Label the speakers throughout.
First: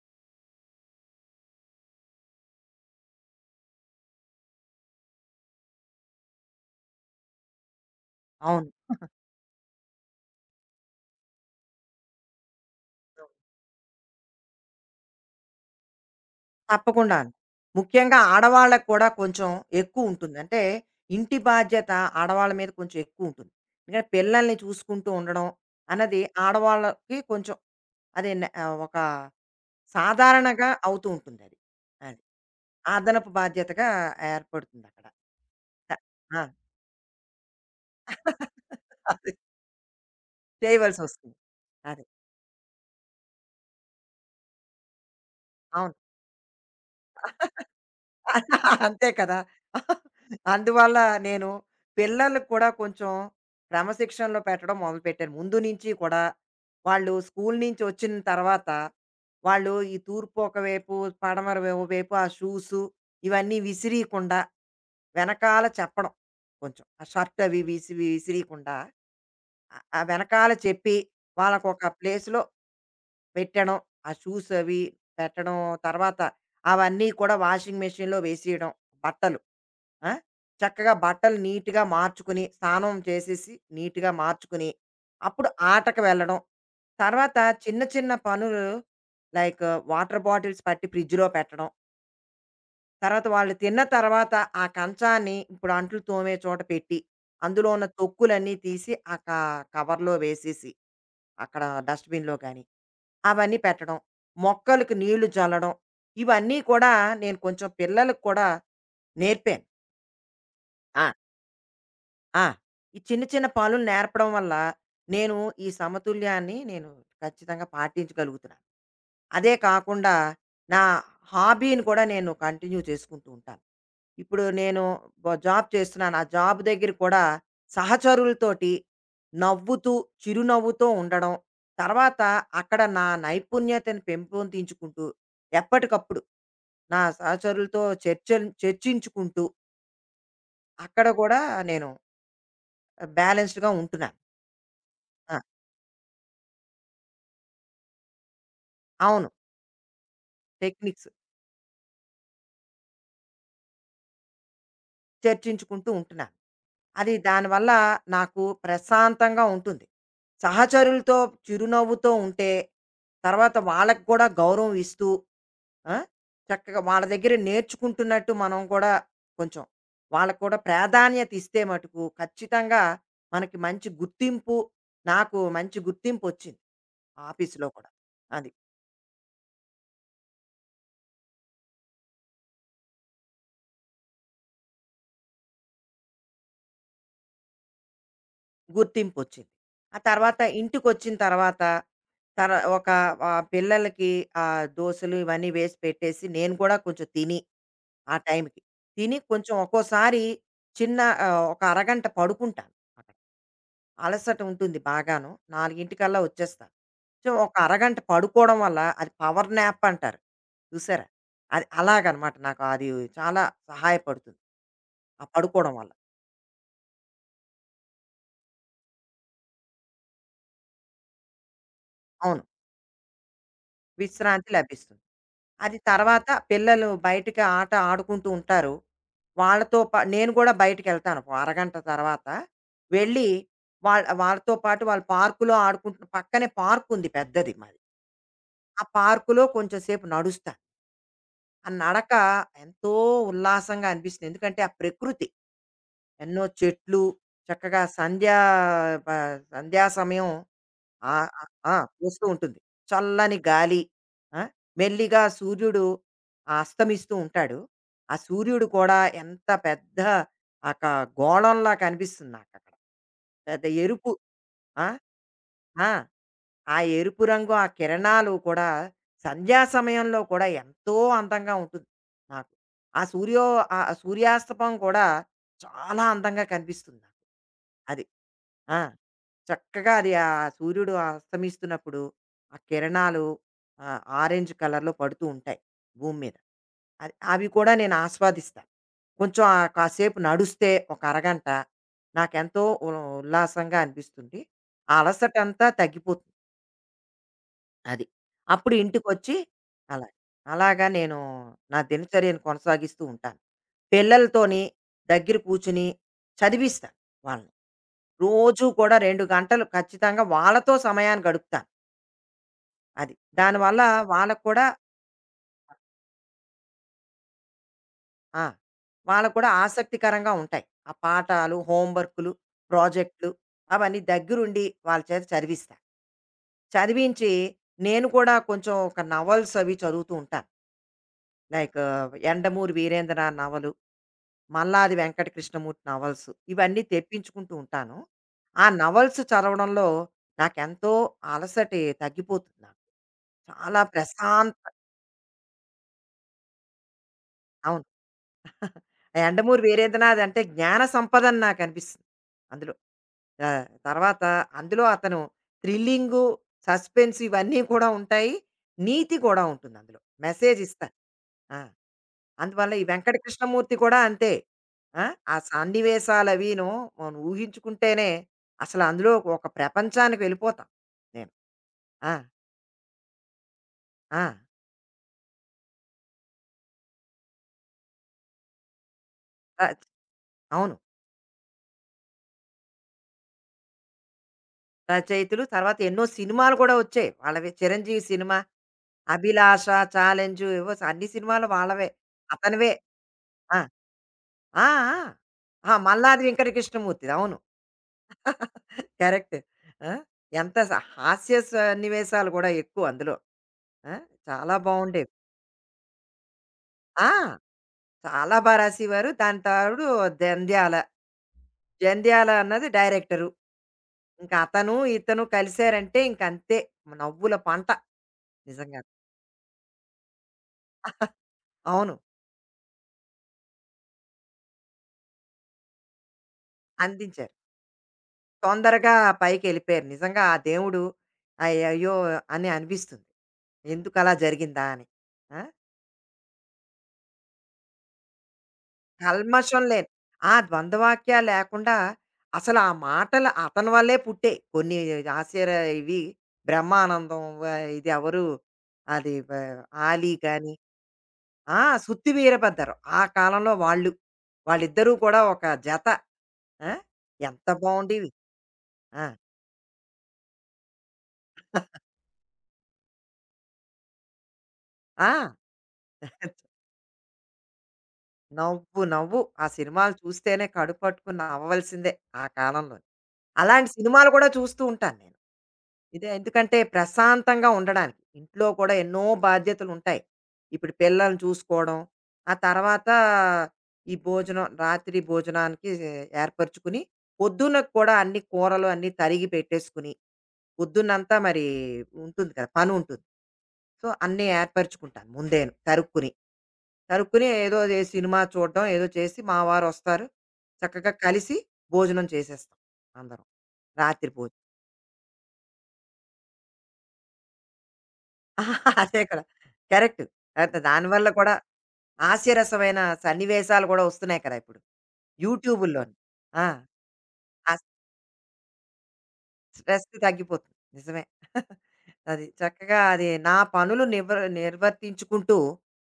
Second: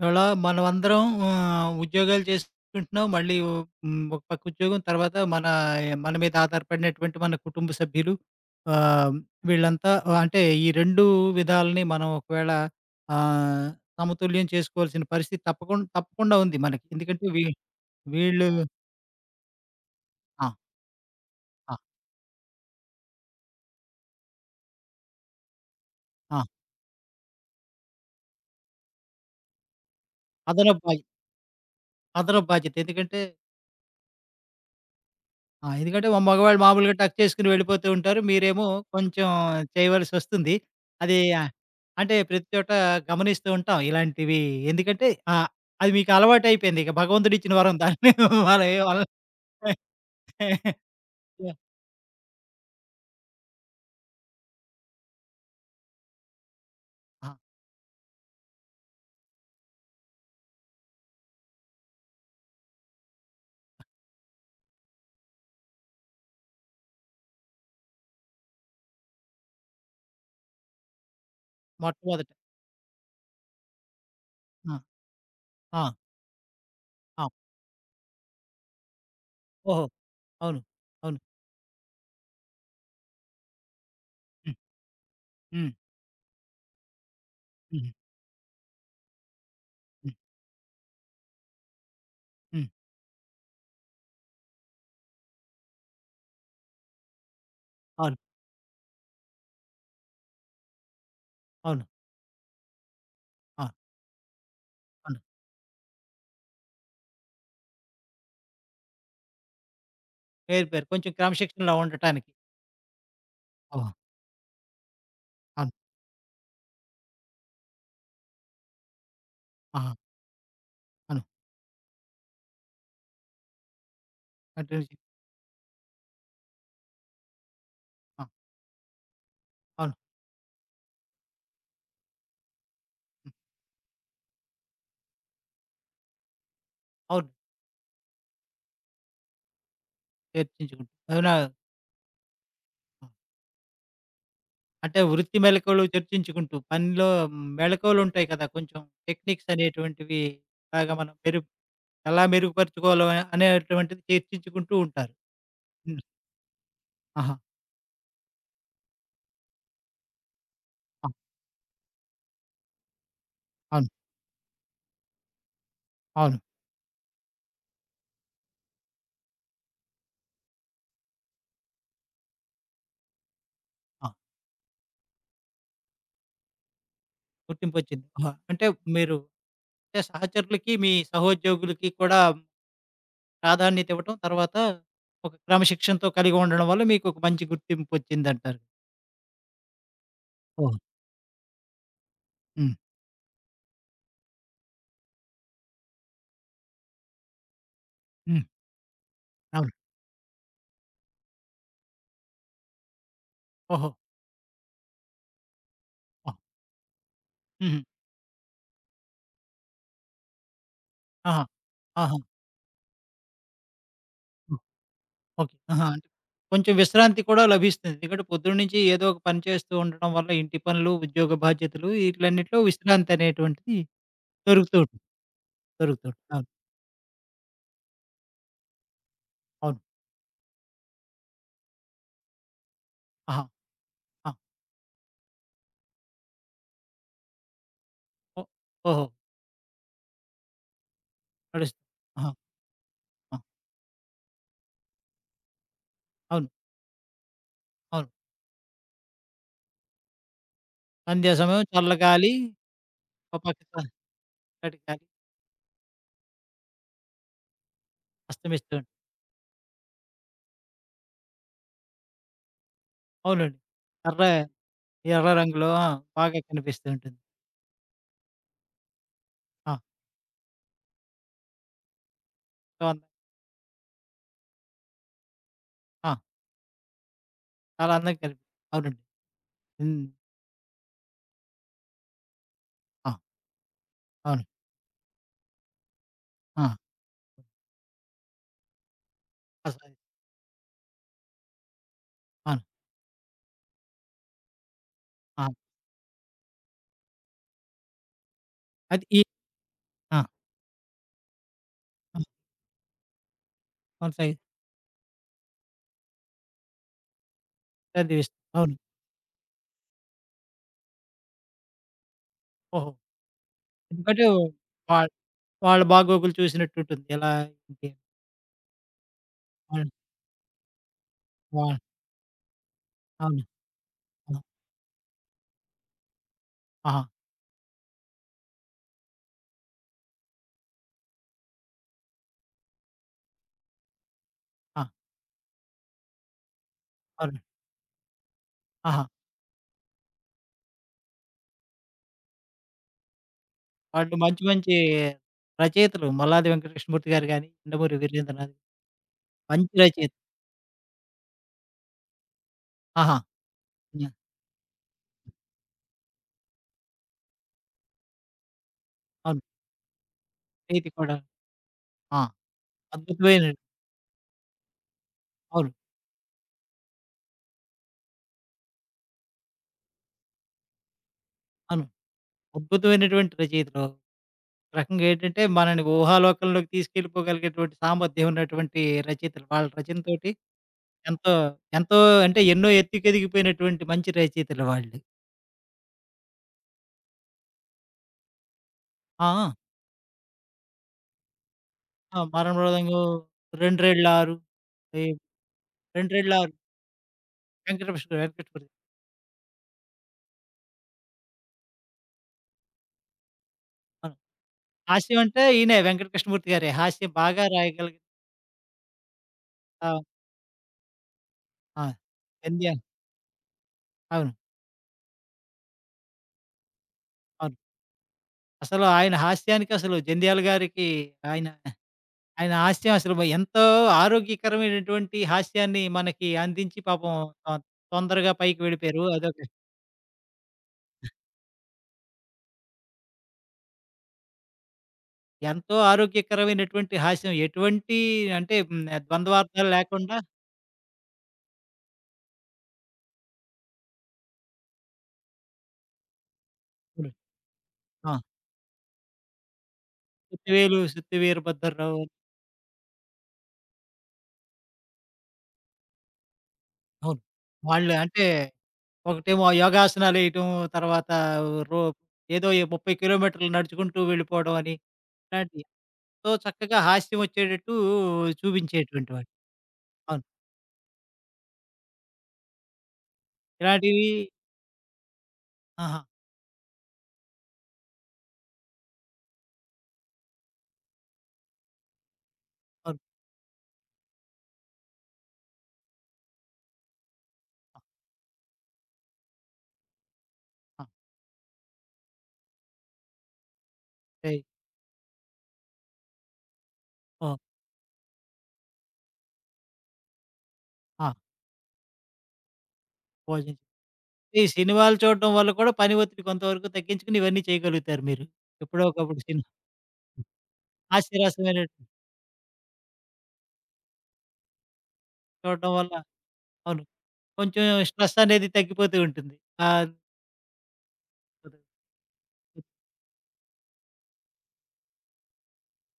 Speaker 1: ఇవాళ మనమందరం ఉద్యోగాలు చేసుకుంటున్నాం. మళ్ళీ ఓ హ్మ్. ఒక పక్క ఉద్యోగం తర్వాత మన మన మీద ఆధారపడినటువంటి మన కుటుంబ సభ్యులు
Speaker 2: అవును.
Speaker 1: ఆహ్, వీళ్ళంతా అంటే ఈ 2 విధాలని మనం ఒకవేళ ఆహ్, సమతుల్యం చేసుకోవాల్సిన పరిస్థితి తప్పకుండా ఉంది మనకి. ఎందుకంటే
Speaker 2: తప్పకుండాను. ముఖ్యంగా
Speaker 1: వీళ్ళు.
Speaker 2: ఆడవాళ్ళకి కూడా కొంచెం ఎక్కువుంటుంది.
Speaker 1: ఆ!
Speaker 2: అంటే ఇంటి
Speaker 1: ఆ!
Speaker 2: బాధ్యత ఆడవాళ్ళ మీద కొంచెం ఎక్కువుంటుంది. ఎందుకంటే పిల్లల్ని చూసుకుంటూ ఉండడం అన్నది
Speaker 1: ఆ!
Speaker 2: ఆడవాళ్ళకి కొంచెం ఒక సాధారణంగా
Speaker 1: అదనపు
Speaker 2: అవుతూ
Speaker 1: బాధ్యత.
Speaker 2: ఉంటుందది. అది.
Speaker 1: అదనపు బాధ్యత.
Speaker 2: అది
Speaker 1: ఎందుకంటే
Speaker 2: అదనపు బాధ్యతగా ఏర్పడుతుందక్కడ.
Speaker 1: ఆ!
Speaker 2: త
Speaker 1: ఎందుకంటే మా
Speaker 2: ఆ!
Speaker 1: మగవాళ్ళు మామూలుగా టక్ చేసుకొని వెళ్ళిపోతూ ఉంటారు. మీరేమో కొంచెం
Speaker 2: అది
Speaker 1: చేయవలసొస్తుంది. అది
Speaker 2: చేయవలసొస్తుంది. అది.
Speaker 1: అంటే ప్రతి చోట గమనిస్తూ ఉంటాం ఇలాంటివి. ఎందుకంటే ఆహ్, అది
Speaker 2: అవును.
Speaker 1: మీకు అలవాటైపోయింది. ఇక భగవంతుడిచ్చిన వరం దాన్ని మనం ఏం అనలేం.
Speaker 2: అంతే కదా! అందువల్ల నేను పిల్లలకి కూడా కొంచెం క్రమశిక్షణలో పెట్టడం మొదలుపెట్టాను. ముందు నుంచి కూడా వాళ్ళు
Speaker 1: ఆ!
Speaker 2: స్కూల్ నుంచి వచ్చిన తర్వాత, వాళ్ళు ఈ తూర్పు ఒకవైపు, పడమర వే వైపు ఆ షూసు ఇవన్నీ విసిరీయకుండా వెనకాల చెప్పడం కొంచెం. ఆ షర్ట్ అవి విసిరీయకుండా ఆ వెనకాల చెప్పి వాళ్ళకొక
Speaker 1: మొట్టమొదట.
Speaker 2: ప్లేస్‌లో పెట్టడం. ఆ షూస్
Speaker 1: ఆ!
Speaker 2: అవి పెట్టడం.
Speaker 1: ఆ!
Speaker 2: తర్వాత అవన్నీ
Speaker 1: ఆ!
Speaker 2: కూడా వాషింగ్ మెషిన్‌లో వేసేయడం బట్టలు.
Speaker 1: ఓహో!
Speaker 2: ఆ?
Speaker 1: అవును.
Speaker 2: చక్కగా
Speaker 1: అవును.
Speaker 2: బట్టలు నీట్‌గా మార్చుకుని, స్నానం చేసేసి నీట్‌గా
Speaker 1: హ్మ్.
Speaker 2: మార్చుకుని, అప్పుడు
Speaker 1: హ్మ్.
Speaker 2: ఆటకి వెళ్ళడం. తర్వాత చిన్న
Speaker 1: హ్మ్.
Speaker 2: చిన్న పనులు, లైక్
Speaker 1: హ్మ్.
Speaker 2: వాటర్ బాటిల్స్ పట్టి ఫ్రిడ్జ్‌లో పెట్టడం.
Speaker 1: హ్మ్.
Speaker 2: తర్వాత వాళ్ళు తిన్న తర్వాత ఆ కంచాన్ని ఇప్పుడు అంట్లు తోమే చోట పెట్టి, అందులో ఉన్న
Speaker 1: అవును.
Speaker 2: తొక్కులన్నీ తీసి ఆ క కవర్‌లో వేసేసి, అక్కడ
Speaker 1: అవును.
Speaker 2: డస్ట్‌బిన్‌లో గానీ, అవన్నీ
Speaker 1: ఆ!
Speaker 2: పెట్టడం. మొక్కలకి
Speaker 1: అవును.
Speaker 2: నీళ్లు చల్లడం. ఇవన్నీ కూడా నేను కొంచెం పిల్లలకి కూడా నేర్పాను.
Speaker 1: నేర్పారు.
Speaker 2: ఆ!
Speaker 1: కొంచెం క్రమశిక్షణలో ఉండటానికి.
Speaker 2: ఆ! ఈ చిన్న చిన్న పనులు
Speaker 1: అవును.
Speaker 2: నేర్పడం వల్ల నేను ఈ
Speaker 1: అవును.
Speaker 2: సమతుల్యాన్ని నేను ఖచ్చితంగా పాటించగలుగుతున్నాను. అదే
Speaker 1: ఆహా!
Speaker 2: కాకుండా నా
Speaker 1: అవును.
Speaker 2: హాబీని కూడా నేను కంటిన్యూ చేసుకుంటూ ఉంటాను. ఇప్పుడు నేను
Speaker 1: కంటిన్యూ చే
Speaker 2: జాబ్ చేస్తున్నాను. ఆ జాబ్ దగ్గర కూడా
Speaker 1: ఆ!
Speaker 2: సహచరులతోటి నవ్వుతూ,
Speaker 1: అవును.
Speaker 2: చిరునవ్వుతో ఉండడం. తర్వాత అక్కడ నా
Speaker 1: హ్మ్.
Speaker 2: నైపుణ్యతను పెంపొందించుకుంటూ ఎప్పటికప్పుడు నా
Speaker 1: అవును.
Speaker 2: సహచరులతో చర్చించుకుంటూ
Speaker 1: చర్చించుకుంటూ.
Speaker 2: అక్కడ
Speaker 1: అవునా?
Speaker 2: కూడా నేను బ్యాలెన్స్డ్‌గా ఉంటున్నాను.
Speaker 1: అంటే
Speaker 2: ఆ!
Speaker 1: వృత్తి మెళకువలు చర్చించుకుంటూ, పనిలో మెళకువలుంటాయి కదా! కొంచెం
Speaker 2: అవును.
Speaker 1: టెక్నిక్స్ అనేటువంటివి బాగా
Speaker 2: టెక్నిక్స్
Speaker 1: మనం మెరుగు ఎలా మెరుగుపరుచుకోవాలో అనేటువంటిది చర్చించుకుంటూ ఉంటారు.
Speaker 2: చర్చించుకుంటూ
Speaker 1: హ్మ్.
Speaker 2: ఉంటున్నాను.
Speaker 1: ఆహా!
Speaker 2: దానివల్ల నాకు ప్రశాంతంగా ఉంటుంది.
Speaker 1: ఆ!
Speaker 2: సహచరులతో చిరునవ్వుతో ఉంటే, తర్వాత
Speaker 1: అవును.
Speaker 2: వాళ్ళకి కూడా గౌరవం ఇస్తూ, ఆ!
Speaker 1: అవును.
Speaker 2: చక్కగా వాళ్ళ దగ్గర నేర్చుకుంటున్నట్టు మనం కూడా కొంచెం వాళ్ళకి కూడా ప్రాధాన్యత ఇస్తే మటుకు ఖచ్చితంగా మనకి మంచి
Speaker 1: ఆ!
Speaker 2: గుర్తింపు, నాకు మంచి గుర్తింపొచ్చింది ఆఫీసులో కూడా.
Speaker 1: గుర్తింపొచ్చింది. ఆహా!
Speaker 2: అది.
Speaker 1: అంటే మీరు అంటే సహచరులకి, మీ సహోద్యోగులకి కూడా ప్రాధాన్యత ఇవ్వటం, తర్వాత ఒక క్రమశిక్షణతో కలిగి ఉండడం వల్ల మీకు ఒక మంచి గుర్తింపొచ్చిందంటారు.
Speaker 2: గుర్తింపొచ్చింది. ఆ తర్వాత
Speaker 1: ఓహో!
Speaker 2: ఇంటికొచ్చిన తర్వాత తర
Speaker 1: హ్మ్.
Speaker 2: ఒక పిల్లలకి దోసలు ఇవన్నీ వేసి పెట్టేసి నేను కూడా కొంచెం తిని ఆ
Speaker 1: హ్మ్.
Speaker 2: టైంకి. తిని కొంచెం
Speaker 1: అవును.
Speaker 2: ఒక్కోసారి చిన్న, ఒక అరగంట పడుకుంటాను అక్కడ.
Speaker 1: ఓహో!
Speaker 2: అలసట ఉంటుంది బాగాను. 4:00కల్లా
Speaker 1: ఆ!
Speaker 2: వచ్చేస్తాను. సో, ఒక
Speaker 1: హుహు.
Speaker 2: అరగంట పడుకోవడం వల్ల అది పవర్ న్యాప్ అంటారు. చూసారా?
Speaker 1: ఆహా!
Speaker 2: అది
Speaker 1: ఆహా!
Speaker 2: అలాగనమాట, నాకు అది చాలా సహాయపడుతుంది, ఆ
Speaker 1: ఓకే.
Speaker 2: పడుకోవడం
Speaker 1: ఆహా!
Speaker 2: వల్ల.
Speaker 1: అంటే కొంచెం విశ్రాంతి కూడా లభిస్తుంది. ఎందుకంటే పొద్దున్న నుంచి ఏదో ఒక పని చేస్తూ ఉండడం వల్ల ఇంటి పనులు, ఉద్యోగ బాధ్యతలు
Speaker 2: అవును.
Speaker 1: ఈట్లన్నిట్లో విశ్రాంతి అనేటువంటిది
Speaker 2: విశ్రాంతి
Speaker 1: దొరుకుతూ
Speaker 2: లభిస్తుంది.
Speaker 1: ఉంటుంది.
Speaker 2: అది,
Speaker 1: దొరుకుతూ ఉంటుంది.
Speaker 2: తర్వాత
Speaker 1: అవును.
Speaker 2: పిల్లలు బయటకి ఆట ఆడుకుంటూ ఉంటారు.
Speaker 1: అవును.
Speaker 2: వాళ్ళతో పా నేను కూడా బయటికెళ్తాను ఒక అరగంట తర్వాత. వెళ్ళి
Speaker 1: ఆహా!
Speaker 2: వాళ్
Speaker 1: ఆ!
Speaker 2: వాళ్ళతో పాటు వాళ్ళు పార్కులో ఆడుకుంటున్న పక్కనే పార్కుంది పెద్దది మాది.
Speaker 1: ఓ
Speaker 2: ఆ
Speaker 1: ఓహో!
Speaker 2: పార్కులో కొంచెం సేపు నడుస్తా. ఆ
Speaker 1: నడుస్తుంది.
Speaker 2: నడక
Speaker 1: ఆహా!
Speaker 2: ఎంతో
Speaker 1: ఆ!
Speaker 2: ఉల్లాసంగా అనిపిస్తుంది. ఎందుకంటే ఆ ప్రకృతి, ఎన్నో
Speaker 1: అవును.
Speaker 2: చెట్లు, చక్కగా
Speaker 1: అవును.
Speaker 2: ప సంధ్యా సమయం. ఆ!
Speaker 1: సంధ్యా
Speaker 2: ఆ!
Speaker 1: సమయం
Speaker 2: ఆ! వస్తూ
Speaker 1: చల్లగాలి,
Speaker 2: ఉంటుంది. చల్లని
Speaker 1: ఒక పక్క
Speaker 2: గాలి. ఆ!
Speaker 1: చల్లటి గాలి
Speaker 2: మెల్లిగా సూర్యుడు ఆ అస్తమిస్తూ ఉంటాడు. ఆ సూర్యుడు
Speaker 1: అస్తమిస్తూ ఉంటుంది.
Speaker 2: కూడా ఎంత పెద్ద ఒక గోళంలా కనిపిస్తుంది నాకక్కడ.
Speaker 1: అవునండి.
Speaker 2: పెద్ద ఎరుపు.
Speaker 1: ఎర్ర
Speaker 2: ఆ!
Speaker 1: ఎర్ర రంగులో ఆ!
Speaker 2: ఆ!
Speaker 1: బాగా
Speaker 2: ఆ
Speaker 1: కనిపిస్తూ ఉంటుంది.
Speaker 2: ఎరుపు రంగు, ఆ కిరణాలు కూడా సంధ్యా
Speaker 1: ఆ!
Speaker 2: సమయంలో కూడా ఎంతో అందంగా ఉంటుంది నాకు.
Speaker 1: సో,
Speaker 2: ఆ సూర్యో ఆ సూర్యాస్తమం కూడా చాలా
Speaker 1: ఆ!
Speaker 2: అందంగా కనిపిస్తుంది నాకు.
Speaker 1: చాలా
Speaker 2: అది.
Speaker 1: అందంగా కనిపిస్తుంది.
Speaker 2: ఆ!
Speaker 1: అవునండి.
Speaker 2: చక్కగా
Speaker 1: హ్మ్.
Speaker 2: అది, ఆ సూర్యుడు అస్తమిస్తున్నప్పుడు ఆ
Speaker 1: ఆ!
Speaker 2: కిరణాలు ఆ
Speaker 1: అవును.
Speaker 2: ఆరెంజ్ కలర్లో పడుతూ ఉంటాయి భూమి మీద.
Speaker 1: ఆ!
Speaker 2: అవి కూడా నేను ఆస్వాదిస్తాను. కొంచెం ఆ
Speaker 1: అసలు
Speaker 2: కాసేపు నడుస్తే ఒక అరగంట నాకెంతో
Speaker 1: అవును.
Speaker 2: ఉల్లాసంగా అనిపిస్తుంది. ఆ అలసట
Speaker 1: ఆ!
Speaker 2: అంతా తగ్గిపోతుంది. అది, అప్పుడు
Speaker 1: అది
Speaker 2: ఇంటికి
Speaker 1: ఈ
Speaker 2: వచ్చి అలా
Speaker 1: ఆ!
Speaker 2: అలాగా నేను నా
Speaker 1: ఆ!
Speaker 2: దినచర్యను కొనసాగిస్తూ ఉంటాను
Speaker 1: కొనసాగి
Speaker 2: పిల్లలతోని, దగ్గర కూర్చుని చదివిస్తాను వాళ్ళని.
Speaker 1: చదివిస్
Speaker 2: రోజూ
Speaker 1: అవును.
Speaker 2: కూడా 2 గంటలు ఖచ్చితంగా వాళ్ళతో సమయాన్ని గడుపుతాను.
Speaker 1: ఓహో!
Speaker 2: అది. దానివల్ల
Speaker 1: ఎందుకంటే
Speaker 2: వాళ్ళకి కూడా,
Speaker 1: వాళ్ వాళ్ళ బాగోగులు చూసినట్టుంటుంది. ఎలా ఇంకే
Speaker 2: ఆ! వాళ్ళకి కూడా
Speaker 1: వాళ్ళు
Speaker 2: ఆసక్తికరంగా ఉంటాయి ఆ పాఠాలు,
Speaker 1: వాళ్ళ
Speaker 2: హోంవర్కులు, ప్రాజెక్ట్‌లు.
Speaker 1: అవును.
Speaker 2: అవన్నీ
Speaker 1: అవును.
Speaker 2: దగ్గరుండి వాళ్ళ చేత చదివిస్తా.
Speaker 1: ఆహా!
Speaker 2: చదివించి నేను కూడా కొంచెం ఒక నవల్స్ అవి చదువుతూ ఉంటాను. లైక్ 'యండమూరి వీరేంద్రనాథ్' నవలు,
Speaker 1: ఆ!
Speaker 2: మల్లాది వెంకటకృష్ణమూర్తి నవల్స్ ఇవన్నీ
Speaker 1: అవును.
Speaker 2: తెప్పించుకుంటూ ఉంటాను. ఆ
Speaker 1: ఆహా!
Speaker 2: నవల్స్ చదవడంలో నాకెంతో అలసట తగ్గిపోతుంది నాకు. చాలా
Speaker 1: వాళ్ళు మంచి
Speaker 2: ప్రశాంత.
Speaker 1: మంచి రచయితలు. మల్లాది వెంకటకృష్ణమూర్తి గారు గాని,
Speaker 2: అవును.
Speaker 1: యండమూరి వీరేంద్రనాథ్
Speaker 2: యండమూరి
Speaker 1: మంచి రచయిత.
Speaker 2: వీరేంద్రనాథ్ అంటే జ్ఞాన సంపద అని నాకనిపిస్తుంది అందులో.
Speaker 1: ఆహా! హ్మ్.
Speaker 2: తర్వాత అందులో అతను థ్రిల్లింగు, సస్పెన్స్ ఇవన్నీ కూడా ఉంటాయి. నీతి
Speaker 1: అవును.
Speaker 2: కూడా ఉంటుందందులో. మెసేజ్
Speaker 1: నీతి
Speaker 2: ఇస్తారు.
Speaker 1: కూడా
Speaker 2: ఆ!
Speaker 1: ఆ!
Speaker 2: అందువల్ల ఈ వెంకట
Speaker 1: అద్భుతమైన
Speaker 2: కృష్ణమూర్తి కూడా అంతే. ఆ! ఆ
Speaker 1: అవును.
Speaker 2: సన్నివేశాలవీను, మనం ఊహించుకుంటేనే అసలు అందులో ఒక ప్రపంచానికి వెళ్ళిపోతాం నేను.
Speaker 1: అవును.
Speaker 2: ఆ!
Speaker 1: అద్భుతమైనటువంటి రచయితలు. ఒక
Speaker 2: ఆ!
Speaker 1: రకంగా ఏంటంటే మనల్ని ఊహాలోకంలోకి తీసుకెళ్ళిపోగలిగేటువంటి సామర్థ్యం ఉన్నటువంటి రచయితలు. వాళ్ళ
Speaker 2: రచ్
Speaker 1: రచనతోటి
Speaker 2: అవును.
Speaker 1: ఎంతో, ఎంతో అంటే ఎన్నో ఎత్తుకెదిగిపోయినటువంటి మంచి రచయితలు వాళ్ళు.
Speaker 2: రచయితలు, తర్వాత ఎన్నో సినిమాలు కూడా వచ్చాయి వాళ్ళవి. 'చిరంజీవి' సినిమా,
Speaker 1: ఆ!
Speaker 2: 'అభిలాష', 'ఛాలెంజు' ఏవో అన్ని సినిమాలు వాళ్ళవే.
Speaker 1: ఆ!
Speaker 2: అతనివే.
Speaker 1: 'మరణమృదంగం',
Speaker 2: ఆ!
Speaker 1: 'రెండ్రేళ్లారు',
Speaker 2: ఆ! ఆ!
Speaker 1: ఈ
Speaker 2: ఆ! 'మల్లాది వెంకట
Speaker 1: 'రెండ్రేళ్లారు'
Speaker 2: కృష్ణమూర్తిది' అవును.
Speaker 1: వెంకటకృష్ణమూర్తి.
Speaker 2: కరెక్ట్. ఆ! ఎంత స హాస్య సన్నివేశాలు కూడా ఎక్కువ అందులో. ఆ!
Speaker 1: అవును.
Speaker 2: చాలా బావుండేవి.
Speaker 1: హాస్యం అంటే ఈయనే వెంకట కృష్ణమూర్తి గారే.
Speaker 2: ఆ!
Speaker 1: హాస్యం బాగా రాయగలిగిన
Speaker 2: చాలా బా రాసేవారు. దాని తోడు
Speaker 1: ఆ!
Speaker 2: జంధ్యాల.
Speaker 1: ఆ!
Speaker 2: 'జంధ్యాల' అన్నది
Speaker 1: జంధ్యాల.
Speaker 2: డైరెక్టరు. ఇంక
Speaker 1: అవును.
Speaker 2: అతను, ఇతను కలిసారంటే ఇంకంతే. నవ్వుల
Speaker 1: అవును.
Speaker 2: పంట నిజంగా.
Speaker 1: అసలు ఆయన హాస్యానికి అసలు జంధ్యాల గారికి ఆయన
Speaker 2: అవును.
Speaker 1: ఆయన హాస్యం అసలు ఎంతో ఆరోగ్యకరమైనటువంటి హాస్యాన్ని మనకి అందించి పాపం
Speaker 2: అందించారు.
Speaker 1: ఆహ్, తొందరగా పైకి
Speaker 2: తొందరగా
Speaker 1: వెళ్ళిపోయారు. అదొక
Speaker 2: పైకెళ్ళిపోయారు. నిజంగా ఆ దేవుడు, అయ్యయ్యో అని అనిపిస్తుంది. ఎందుకలా జరిగిందా అని. ఆ!
Speaker 1: ఎంతో ఆరోగ్యకరమైనటువంటి హాస్యం. ఎటువంటి అంటే
Speaker 2: కల్మషం
Speaker 1: ద్వంద్వార్థాలు
Speaker 2: లేని,
Speaker 1: లేకుండా
Speaker 2: ఆ, ద్వంద్వవాక్యాలు లేకుండా. అసలు ఆ మాటలు అతని వల్లే పుట్టాయి కొన్ని. ఆశ్చర్య ఇవి.
Speaker 1: అవును.
Speaker 2: బ్రహ్మానందం వ
Speaker 1: ఆ!
Speaker 2: ఇదెవరు? అది బ 'ఆలీ' గాని,
Speaker 1: 'సుత్తి
Speaker 2: ఆ!
Speaker 1: వీరభద్రరావు'.
Speaker 2: 'సుత్తి వీరభద్రం.' ఆ కాలంలో వాళ్ళు. వాళ్ళిద్దరూ కూడా ఒక జత. ఆ!
Speaker 1: అవును.
Speaker 2: ఎంత
Speaker 1: వాళ్ళు
Speaker 2: బావుండేవి.
Speaker 1: అంటే
Speaker 2: ఆ!
Speaker 1: ఒకటేమో యోగాసనాలేయటం, తర్వాత రో ఏదో 30 కిలోమీటర్లు నడుచుకుంటూ వెళ్ళిపోవడం అని
Speaker 2: ఆ!
Speaker 1: ఇలాంటి ఎంతో చక్కగా హాస్యం వచ్చేటట్టు
Speaker 2: నవ్వు
Speaker 1: చూపించేటువంటి
Speaker 2: నవ్వు.
Speaker 1: వాడు.
Speaker 2: ఆ సినిమాలు
Speaker 1: అవును.
Speaker 2: చూస్తేనే కడుపు పట్టుకుని నవ్వవలసిందే ఆ కాలంలో. అలాంటి
Speaker 1: ఇలాంటివి
Speaker 2: సినిమాలు కూడా చూస్తూ ఉంటాను నేను.
Speaker 1: ఆహా!
Speaker 2: ఇదే ఎందుకంటే ప్రశాంతంగా ఉండడానికి. ఇంట్లో కూడా ఎన్నో బాధ్యతలుంటాయి. ఇప్పుడు పిల్లల్ని చూసుకోవడం, ఆ తర్వాత
Speaker 1: అవును.
Speaker 2: ఈ భోజనం, రాత్రి భోజనానికి ఏర్పరుచుకుని, పొద్దున్నకి
Speaker 1: ఆ!
Speaker 2: కూడా అన్ని కూరలు అన్నీ తరిగి పెట్టేసుకుని,
Speaker 1: ఆ!
Speaker 2: పొద్దున్నంతా మరి ఉంటుంది కదా, పనుంటుంది. సో, అన్నీ
Speaker 1: ఏయ్
Speaker 2: ఏర్పరుచుకుంటాను ముందేను తరుక్కుని. తరుక్కుని
Speaker 1: ఓహ్!
Speaker 2: ఏదో ఏ సినిమా చూడడం ఏదో చేసి, మా వారొస్తారు. చక్కగా
Speaker 1: ఆ!
Speaker 2: కలిసి భోజనం చేసేస్తాం అందరం,
Speaker 1: భోజనం.
Speaker 2: రాత్రి భోజనం.
Speaker 1: ఈ సినిమాలు చూడడం వల్ల కూడా పని ఒత్తిడి కొంతవరకు తగ్గించుకొని ఇవన్నీ చేయగలుగుతారు మీరు.
Speaker 2: ఆహా,
Speaker 1: ఎప్పుడో
Speaker 2: అదే
Speaker 1: ఒకప్పుడు
Speaker 2: కదా!
Speaker 1: సిని
Speaker 2: కరెక్ట్. కరెక్ట్. దానివల్ల కూడా
Speaker 1: హాస్యరసమైనటువంటి
Speaker 2: హాస్యరసమైన సన్నివేశాలు గూడా ఒస్తున్నాయి కదా ఇప్పుడు
Speaker 1: చూడడం వల్ల
Speaker 2: యూట్యూబుల్లోని. ఆ!
Speaker 1: అవును.
Speaker 2: ఆ
Speaker 1: కొంచెం స్ట్రెస్ అనేది తగ్గిపోతూ ఉంటుంది.
Speaker 2: స్ట్రెస్
Speaker 1: ఆహ్,
Speaker 2: తగ్గిపోతుంది. నిజమే. అది చక్కగా అది నా పనులు నిర్వర్తించుకుంటూ,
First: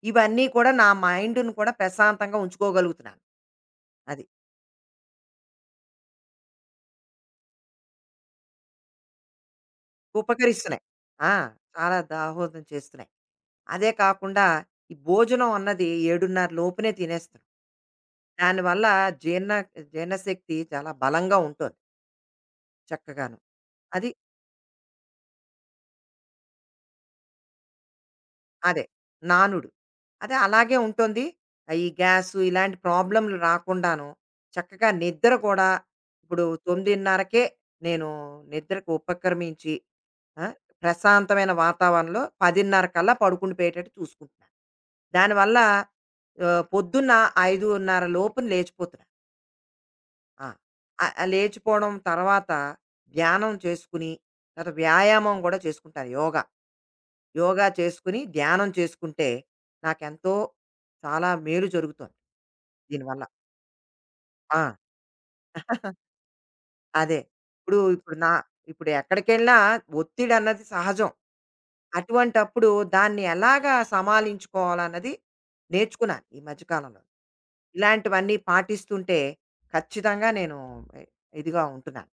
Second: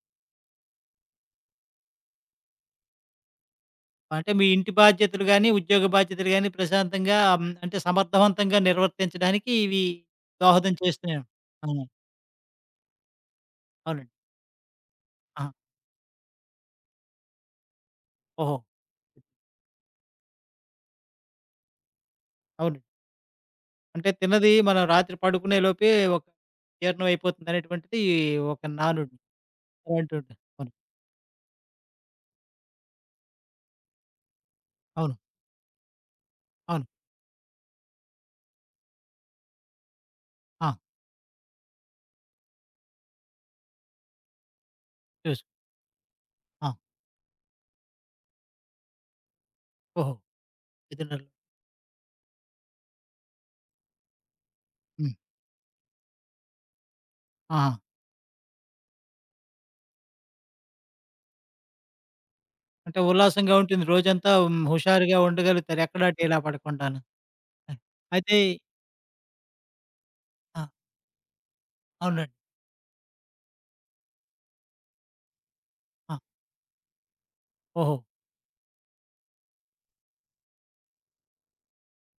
Speaker 2: ఇవన్నీ కూడా నా మైండ్‌ని కూడా ప్రశాంతంగా ఉంచుకోగలుగుతున్నాను. అది.
Speaker 1: అంటే మీ ఇంటి బాధ్యతలు గాని, ఉద్యోగ బాధ్యతలు గాని ప్రశాంతంగా అంటే సమర్థవంతంగా నిర్వర్తించడానికి ఇవి దోహదం
Speaker 2: ఉపకరిస్తున్నాయి.
Speaker 1: చేస్తున్నాయి.
Speaker 2: ఆ!
Speaker 1: అవును.
Speaker 2: చాలా దాహోదం చేస్తున్నాయి. అదే
Speaker 1: అవునండి.
Speaker 2: కాకుండా ఈ
Speaker 1: ఆహా!
Speaker 2: భోజనం అన్నది 7:30 లోపునే తినేస్తున్నాం.
Speaker 1: ఓహో!
Speaker 2: దానివల్ల జీర్ణ జీర్ణశక్తి చాలా బలంగా ఉంటుంది
Speaker 1: అవునండి.
Speaker 2: చక్కగాను. అది
Speaker 1: అంటే తిన్నది మనం రాత్రి పడుకునే లోపే ఒక జీర్ణం అయిపోతుంది అనేటువంటిది ఒక
Speaker 2: అదే.
Speaker 1: నానుడి.
Speaker 2: నానుడు.
Speaker 1: అలాంటి ఉంటుంది.
Speaker 2: అదే
Speaker 1: అవును.
Speaker 2: అలాగే ఉంటుంది. ఆ ఈ గ్యాసు ఇలాంటి ప్రాబ్లమ్‌లు రాకుండాను చక్కగా
Speaker 1: అవును.
Speaker 2: నిద్ర కూడా. ఇప్పుడు
Speaker 1: అవును.
Speaker 2: 9:30కే నేను నిద్రకు ఉపక్రమించి, ఆ,
Speaker 1: ఆ!
Speaker 2: ప్రశాంతమైన వాతావరణంలో 10:30 కల్లా పడుకుండి పోయేటట్టు చూసుకుంటున్నాను.
Speaker 1: చూసు
Speaker 2: దానివల్ల
Speaker 1: ఆ!
Speaker 2: పొద్దున్న 5:30 లోపున లేచిపోతున్నా.
Speaker 1: ఓహో!
Speaker 2: ఆ!
Speaker 1: 5:30.
Speaker 2: లేచిపోవడం తర్వాత ధ్యానం చేసుకుని, తర్వాత
Speaker 1: హ్మ్.
Speaker 2: వ్యాయామం కూడా చేసుకుంటాను, యోగ. యోగా
Speaker 1: ఆహా!
Speaker 2: చేసుకుని, ధ్యానం చేసుకుంటే నాకెంతో చాలా మేలు జరుగుతోంది
Speaker 1: అంటే
Speaker 2: దీనివల్ల.
Speaker 1: ఉల్లాసంగా ఉంటుంది. రోజంతా
Speaker 2: ఆ!
Speaker 1: హుషారుగా ఉండగలుగుతారు. ఎక్కడా డీలా పడకుండాను.
Speaker 2: అదే.
Speaker 1: అయ్
Speaker 2: ఇప్పుడు ఇప్పుడు నా,
Speaker 1: అయితే
Speaker 2: ఇప్పుడు ఎక్కడికెళ్ళినా ఒత్తిడన్నది
Speaker 1: ఆ!
Speaker 2: సహజం.
Speaker 1: అవునండి.
Speaker 2: అటువంటప్పుడు దాన్ని ఎలాగా సమాలించుకోవాలన్నది
Speaker 1: ఆ!
Speaker 2: నేర్చుకున్నాను ఈ మధ్య కాలంలో.
Speaker 1: ఓహో!
Speaker 2: ఇలాంటివన్నీ పాటిస్తుంటే ఖచ్చితంగా నేను ఇదిగా ఉంటున్నాను.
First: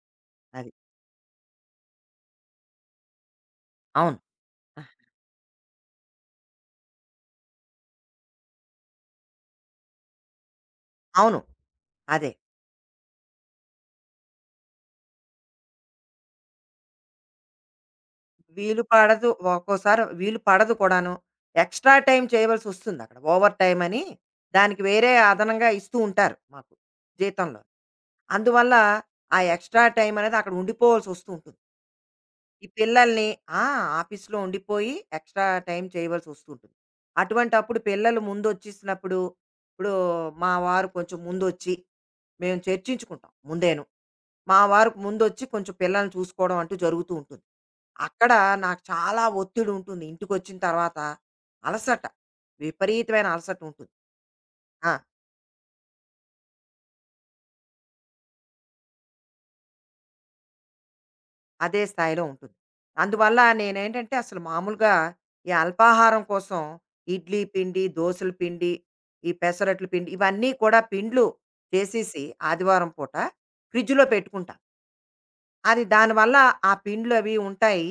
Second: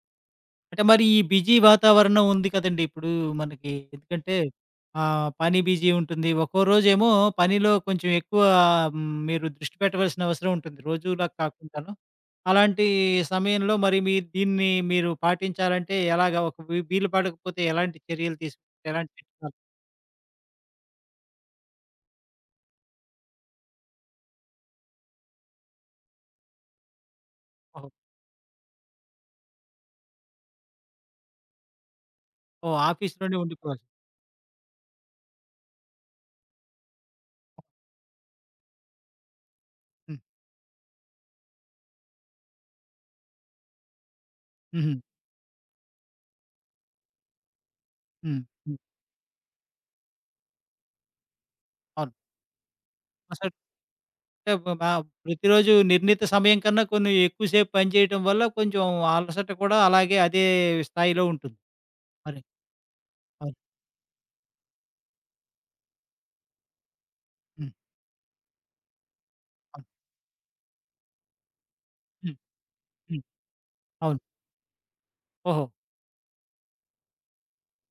Speaker 2: అది.
Speaker 1: అంటే మరి ఈ బిజీ వాతావరణం ఉంది కదండీ! ఇప్పుడు మనకి.
Speaker 2: అవును.
Speaker 1: ఎందుకంటే పని బిజీ ఉంటుంది. ఒక్కో రోజేమో పనిలో కొంచెం ఎక్కువ మీరు దృష్టి పెట్టవలసిన అవసరం ఉంటుంది. రోజులా
Speaker 2: అవును.
Speaker 1: కాకుండాను.
Speaker 2: అదే.
Speaker 1: అలాంటి సమయంలో మరి మీ దీన్ని మీరు పాటించాలంటే ఎలాగా? ఒక వీలు పడకపోతే ఎలాంటి చర్యలు
Speaker 2: వీలు
Speaker 1: తీసుకుంటే ఎలాంటి
Speaker 2: పడదు.
Speaker 1: చిట్కాలు?
Speaker 2: ఒక్కోసారి వీలు పడదు కూడాను. ఎక్స్‌ట్రా టైమ్ చేయవలసొస్తుంది అక్కడ. ఓవర్ టైమ్ అని దానికి వేరే అదనంగా ఇస్తూ ఉంటారు మాకు జీతంలో.
Speaker 1: ఓహో!
Speaker 2: అందువల్ల ఆ ఎక్స్‌ట్రా టైమ్ అనేది అక్కడ ఉండిపోవాల్సొస్తూ ఉంటుంది. ఈ
Speaker 1: ఓహ్!
Speaker 2: పిల్లల్ని,
Speaker 1: ఆఫీస్‌లోనే
Speaker 2: ఆ,
Speaker 1: ఉండిపోవాలి.
Speaker 2: ఆఫీస్‌లో ఉండిపోయి ఎక్స్‌ట్రా టైమ్ చేయవలసొస్తూ ఉంటుంది. అటువంటప్పుడు పిల్లలు ముందొచ్చేసినప్పుడు ఇప్పుడు
Speaker 1: హ్మ్.
Speaker 2: మా వారు కొంచెం ముందొచ్చి, మేము చర్చించుకుంటాం ముందేను. మా వారు
Speaker 1: హుహు.
Speaker 2: ముందొచ్చి కొంచెం పిల్లల్ని చూసుకోవడం అంటూ జరుగుతూ ఉంటుంది. అక్కడ
Speaker 1: హ్మ్. హ్మ్.
Speaker 2: నాకు చాలా ఒత్తిడి ఉంటుంది ఇంటికొచ్చిన తర్వాత. అలసట,
Speaker 1: అవును.
Speaker 2: విపరీతమైన
Speaker 1: అసలు
Speaker 2: అలసట ఉంటుంది.
Speaker 1: అంటే
Speaker 2: ఆ!
Speaker 1: ప్రతిరోజు నిర్ణీత సమయం కన్నా కొన్ని ఎక్కువ సేపు పనిచేయటం వల్ల కొంచెం అలసట కూడా అలాగే అదే స్థాయిలో ఉంటుంది.
Speaker 2: అదే స్థాయిలో
Speaker 1: మరి
Speaker 2: ఉంటుంది. అందువల్ల
Speaker 1: అవును.
Speaker 2: నేనేంటంటే అసలు మామూలుగా ఈ అల్పాహారం కోసం ఇడ్లీ
Speaker 1: హ్మ్.
Speaker 2: పిండి, దోసల పిండి, ఈ పెసరట్ల
Speaker 1: అవును.
Speaker 2: పిండి ఇవన్నీ కూడా పిండ్లు చేసేసి
Speaker 1: హ్మ్.
Speaker 2: ఆదివారం పూట
Speaker 1: హ్మ్.
Speaker 2: ఫ్రిడ్జ్‌లో
Speaker 1: అవును.
Speaker 2: పెట్టుకుంటా.
Speaker 1: ఓహో!
Speaker 2: అది దానివల్ల ఆ పిండ్లు అవి ఉంటాయి.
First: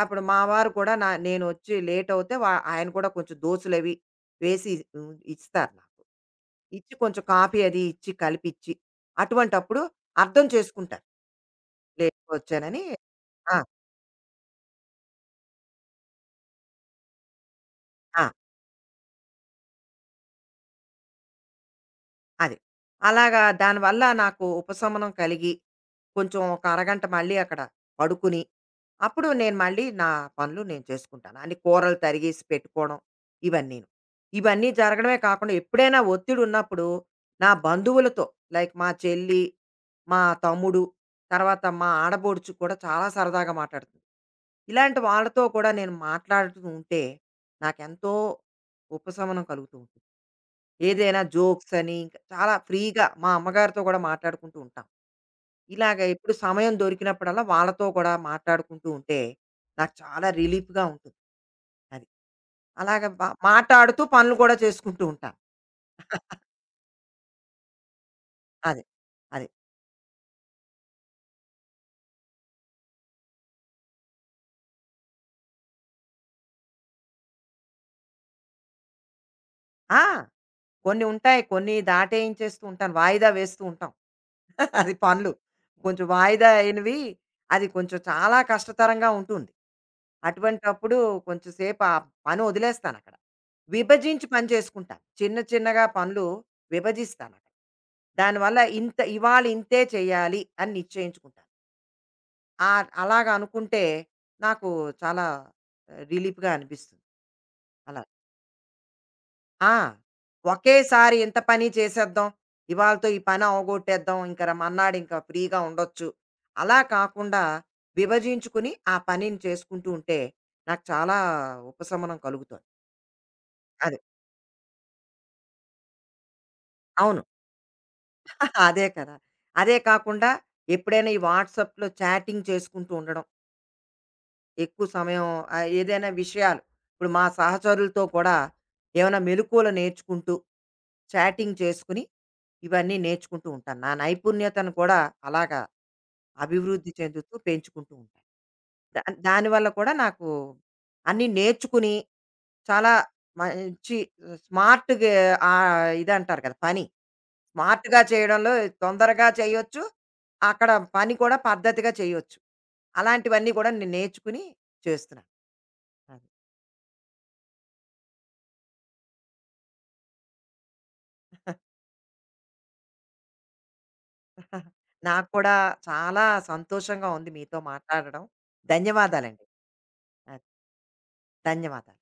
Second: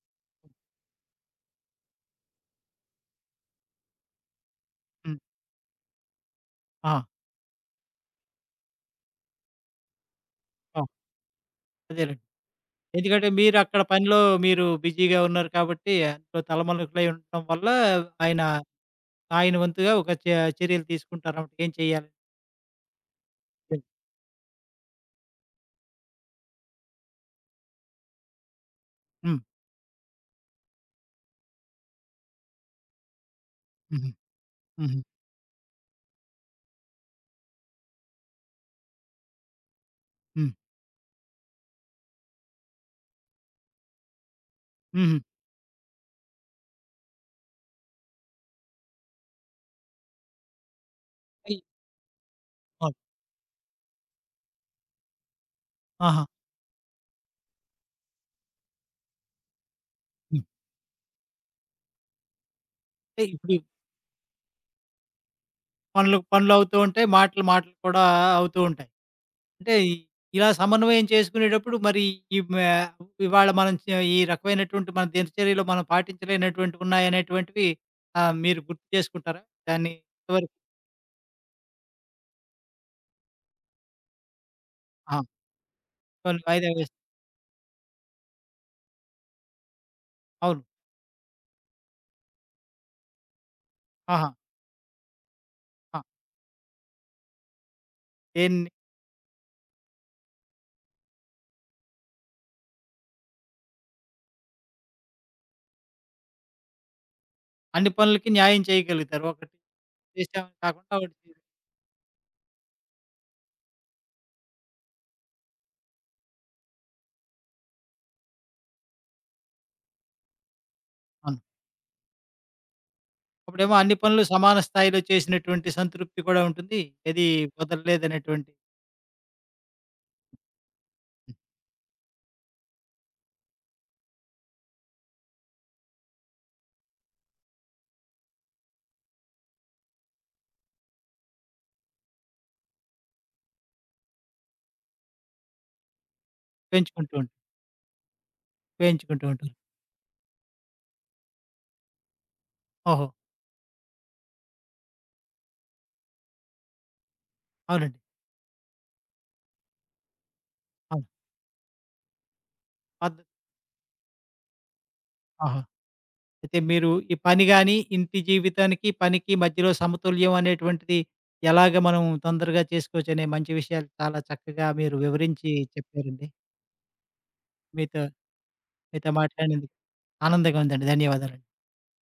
Speaker 2: అప్పుడు మా వారు కూడా, నేనొచ్చి లేట్ అవుతే ఆయన కూడా కొంచెం దోసలవి వేసి ఇ
Speaker 1: హ్మ్.
Speaker 2: ఇస్తారు నాకు. ఇచ్చి
Speaker 1: ఆ!
Speaker 2: కొంచెం కాఫీ అది ఇచ్చి కలిపిచ్చి, అటువంటప్పుడు అర్థం
Speaker 1: ఆ!
Speaker 2: చేసుకుంటారు,
Speaker 1: అదేలెండి.
Speaker 2: లేట్‌గా వచ్చానని.
Speaker 1: ఎందుకంటే
Speaker 2: ఆ!
Speaker 1: మీరక్కడ పనిలో మీరు బిజీగా ఉన్నారు కాబట్టి అందులో తలమలుకులై ఉండటం వల్ల
Speaker 2: ఆ!
Speaker 1: ఆయన, ఆయన వంతుగా ఒక చ చర్యలు తీసుకుంటారన్నమాట. ఏం చేయాలి?
Speaker 2: అది. అలాగా దానివల్ల నాకు ఉపశమనం కలిగి, కొంచెం ఒక అరగంట మళ్ళీ అక్కడ పడుకుని, అప్పుడు
Speaker 1: హ్మ్.
Speaker 2: నేను మళ్ళీ నా పనులు నేను చేసుకుంటాను. అన్ని కూరలు తరిగేసి పెట్టుకోవడం ఇవన్నీను.
Speaker 1: హుహు.
Speaker 2: ఇవన్నీ
Speaker 1: హుహు.
Speaker 2: జరగడమే కాకుండా ఎప్పుడైనా ఒత్తిడున్నప్పుడు నా బంధువులతో, లైక్ మా చెల్లి, మా
Speaker 1: హ్మ్.
Speaker 2: తమ్ముడు, తర్వాత మా ఆడబొడుచు కూడా చాలా సరదాగా మాట్లాడుతుంది, ఇలాంటి
Speaker 1: హుహు.
Speaker 2: వాళ్ళతో కూడా నేను మాట్లాడుతూ ఉంటే నాకెంతో ఉపశమనం కలుగుతూ ఉంటుంది. ఏదైనా
Speaker 1: అయి
Speaker 2: జోక్స్ అని ఇంకా చాలా
Speaker 1: అవును.
Speaker 2: ఫ్రీగా మా అమ్మగారితో కూడా మాట్లాడుకుంటూ ఉంటాం. ఇలాగ
Speaker 1: ఆహా!
Speaker 2: ఎప్పుడు సమయం దొరికినప్పుడల్లా వాళ్ళతో కూడా మాట్లాడుకుంటూ ఉంటే నాకు చాలా
Speaker 1: హ్మ్.
Speaker 2: రిలీఫ్‌గా ఉంటుంది. అది. అలాగ
Speaker 1: అంటే ఇప్పుడు
Speaker 2: మాటాడుతూ పనులు కూడా చేసుకుంటూ ఉంటాను.
Speaker 1: పనులు పనులు అవుతూ ఉంటాయి. మాటలు మాటలు కూడా అవుతూ
Speaker 2: అది.
Speaker 1: ఉంటాయి.
Speaker 2: అది.
Speaker 1: అంటే ఈ- ఇలా సమన్వయం చేసుకునేటప్పుడు మరి ఈ మ ఇవాళ మనం చే ఈ రకమైనటువంటి మన దినచర్యలో మనం పాటించలేనటువంటివి ఉన్నాయనేటువంటివి మీరు గుర్తు చేసుకుంటారా? దాన్ని
Speaker 2: ఆ!
Speaker 1: ఎంతవరకు
Speaker 2: కొన్ని ఉంటాయి, కొన్ని దాటేయించేస్తూ ఉంటాను. వాయిదా వేస్తూ ఉంటాం అది
Speaker 1: ఆ!
Speaker 2: పనులు. కొంచెం
Speaker 1: కొన్ని
Speaker 2: వాయిదా
Speaker 1: వాయిదా వేస్
Speaker 2: అయినవి, అది కొంచెం చాలా కష్టతరంగా ఉంటుంది.
Speaker 1: అవును.
Speaker 2: అటువంటప్పుడు కొంచెం సేపు ఆ పని వదిలేస్తానక్కడ. విభజించి
Speaker 1: ఆహా!
Speaker 2: పని చేసుకుంటాను. చిన్న చిన్నగా
Speaker 1: ఆ!
Speaker 2: పనులు విభజిస్తానక్కడ. దానివల్ల
Speaker 1: దేన్ని
Speaker 2: ఇంత, ఇవాళ ఇంతే చేయాలి అని నిశ్చయించుకుంటాను. అలాగ అనుకుంటే నాకు చాలా, రిలీఫ్‌గా అనిపిస్తుంది.
Speaker 1: అన్ని
Speaker 2: అలా.
Speaker 1: పనులకి న్యాయం చేయగలుగుతారు. ఒకటి
Speaker 2: ఆ!
Speaker 1: చేసామని కాకుండా ఒకటి
Speaker 2: ఒకేసారి ఇంత
Speaker 1: చేయాలి.
Speaker 2: పని చేసేద్దాం, ఇవాళతో ఈ పని అవగొట్టేద్దాం, ఇంక మన్నాడు ఇంక ఫ్రీగా ఉండొచ్చు, అలా కాకుండా విభజించుకుని ఆ పనిని చేసుకుంటూ ఉంటే నాకు చాలా
Speaker 1: అవును.
Speaker 2: ఉపశమనం కలుగుతుంది.
Speaker 1: అప్పుడేమో అన్ని
Speaker 2: అదే.
Speaker 1: పనులు సమాన స్థాయిలో చేసినటువంటి సంతృప్తి కూడా ఉంటుంది.
Speaker 2: అవును.
Speaker 1: ఏది వదలలేదనేటువంటి
Speaker 2: అదే కదా! అదే కాకుండా ఎప్పుడైనా ఈ వాట్సాప్‌లో చాటింగ్ చేసుకుంటూ ఉండడం, ఎక్కువ సమయం, ఏదైనా విషయాలు ఇప్పుడు మా సహచరులతో కూడా ఏమైనా మెలుకువలు నేర్చుకుంటూ, చాటింగ్ చేసుకుని, ఇవన్నీ నేర్చుకుంటూ ఉంటాను. నా నైపుణ్యతను కూడా అలాగా అభివృద్ధి
Speaker 1: పెంచుకుంటూ ఉం
Speaker 2: చెందుతూ పెంచుకుంటూ ఉంటాను. దా
Speaker 1: పెంచుకుంటూ ఉంటారు.
Speaker 2: దానివల్ల కూడా నాకు అన్నీ నేర్చుకుని చాలా
Speaker 1: ఓహో!
Speaker 2: మంచి స్మార్ట్‌గా, ఇదంటారు కదా, పని
Speaker 1: అవునండి.
Speaker 2: స్మార్ట్‌గా చేయడంలో తొందరగా చేయొచ్చు అక్కడ,
Speaker 1: అవును.
Speaker 2: పని కూడా పద్ధతిగా చేయొచ్చు.
Speaker 1: పద్ధతి.
Speaker 2: అలాంటివన్నీ కూడా నేను నేర్చుకుని చేస్తున్నాను.
Speaker 1: ఆహా!
Speaker 2: అది.
Speaker 1: అయితే మీరు ఈ పని గాని, ఇంటి జీవితానికి, పనికి మధ్యలో సమతుల్యం అనేటువంటిది ఎలాగ మనం తొందరగా చేసుకోవచ్చనే మంచి విషయాలు చాలా చక్కగా మీరు
Speaker 2: నాకు
Speaker 1: వివరించి
Speaker 2: కూడా చాలా
Speaker 1: చెప్పారండి.
Speaker 2: సంతోషంగా ఉంది మీతో
Speaker 1: మీతో
Speaker 2: మాట్లాడడం.
Speaker 1: మీతో
Speaker 2: ధన్యవాదాలండి.
Speaker 1: మాట్లాడినందుకు
Speaker 2: అది.
Speaker 1: ఆనందంగా ఉందండి. ధన్యవాదాలండి.
Speaker 2: ధన్యవాదాలు.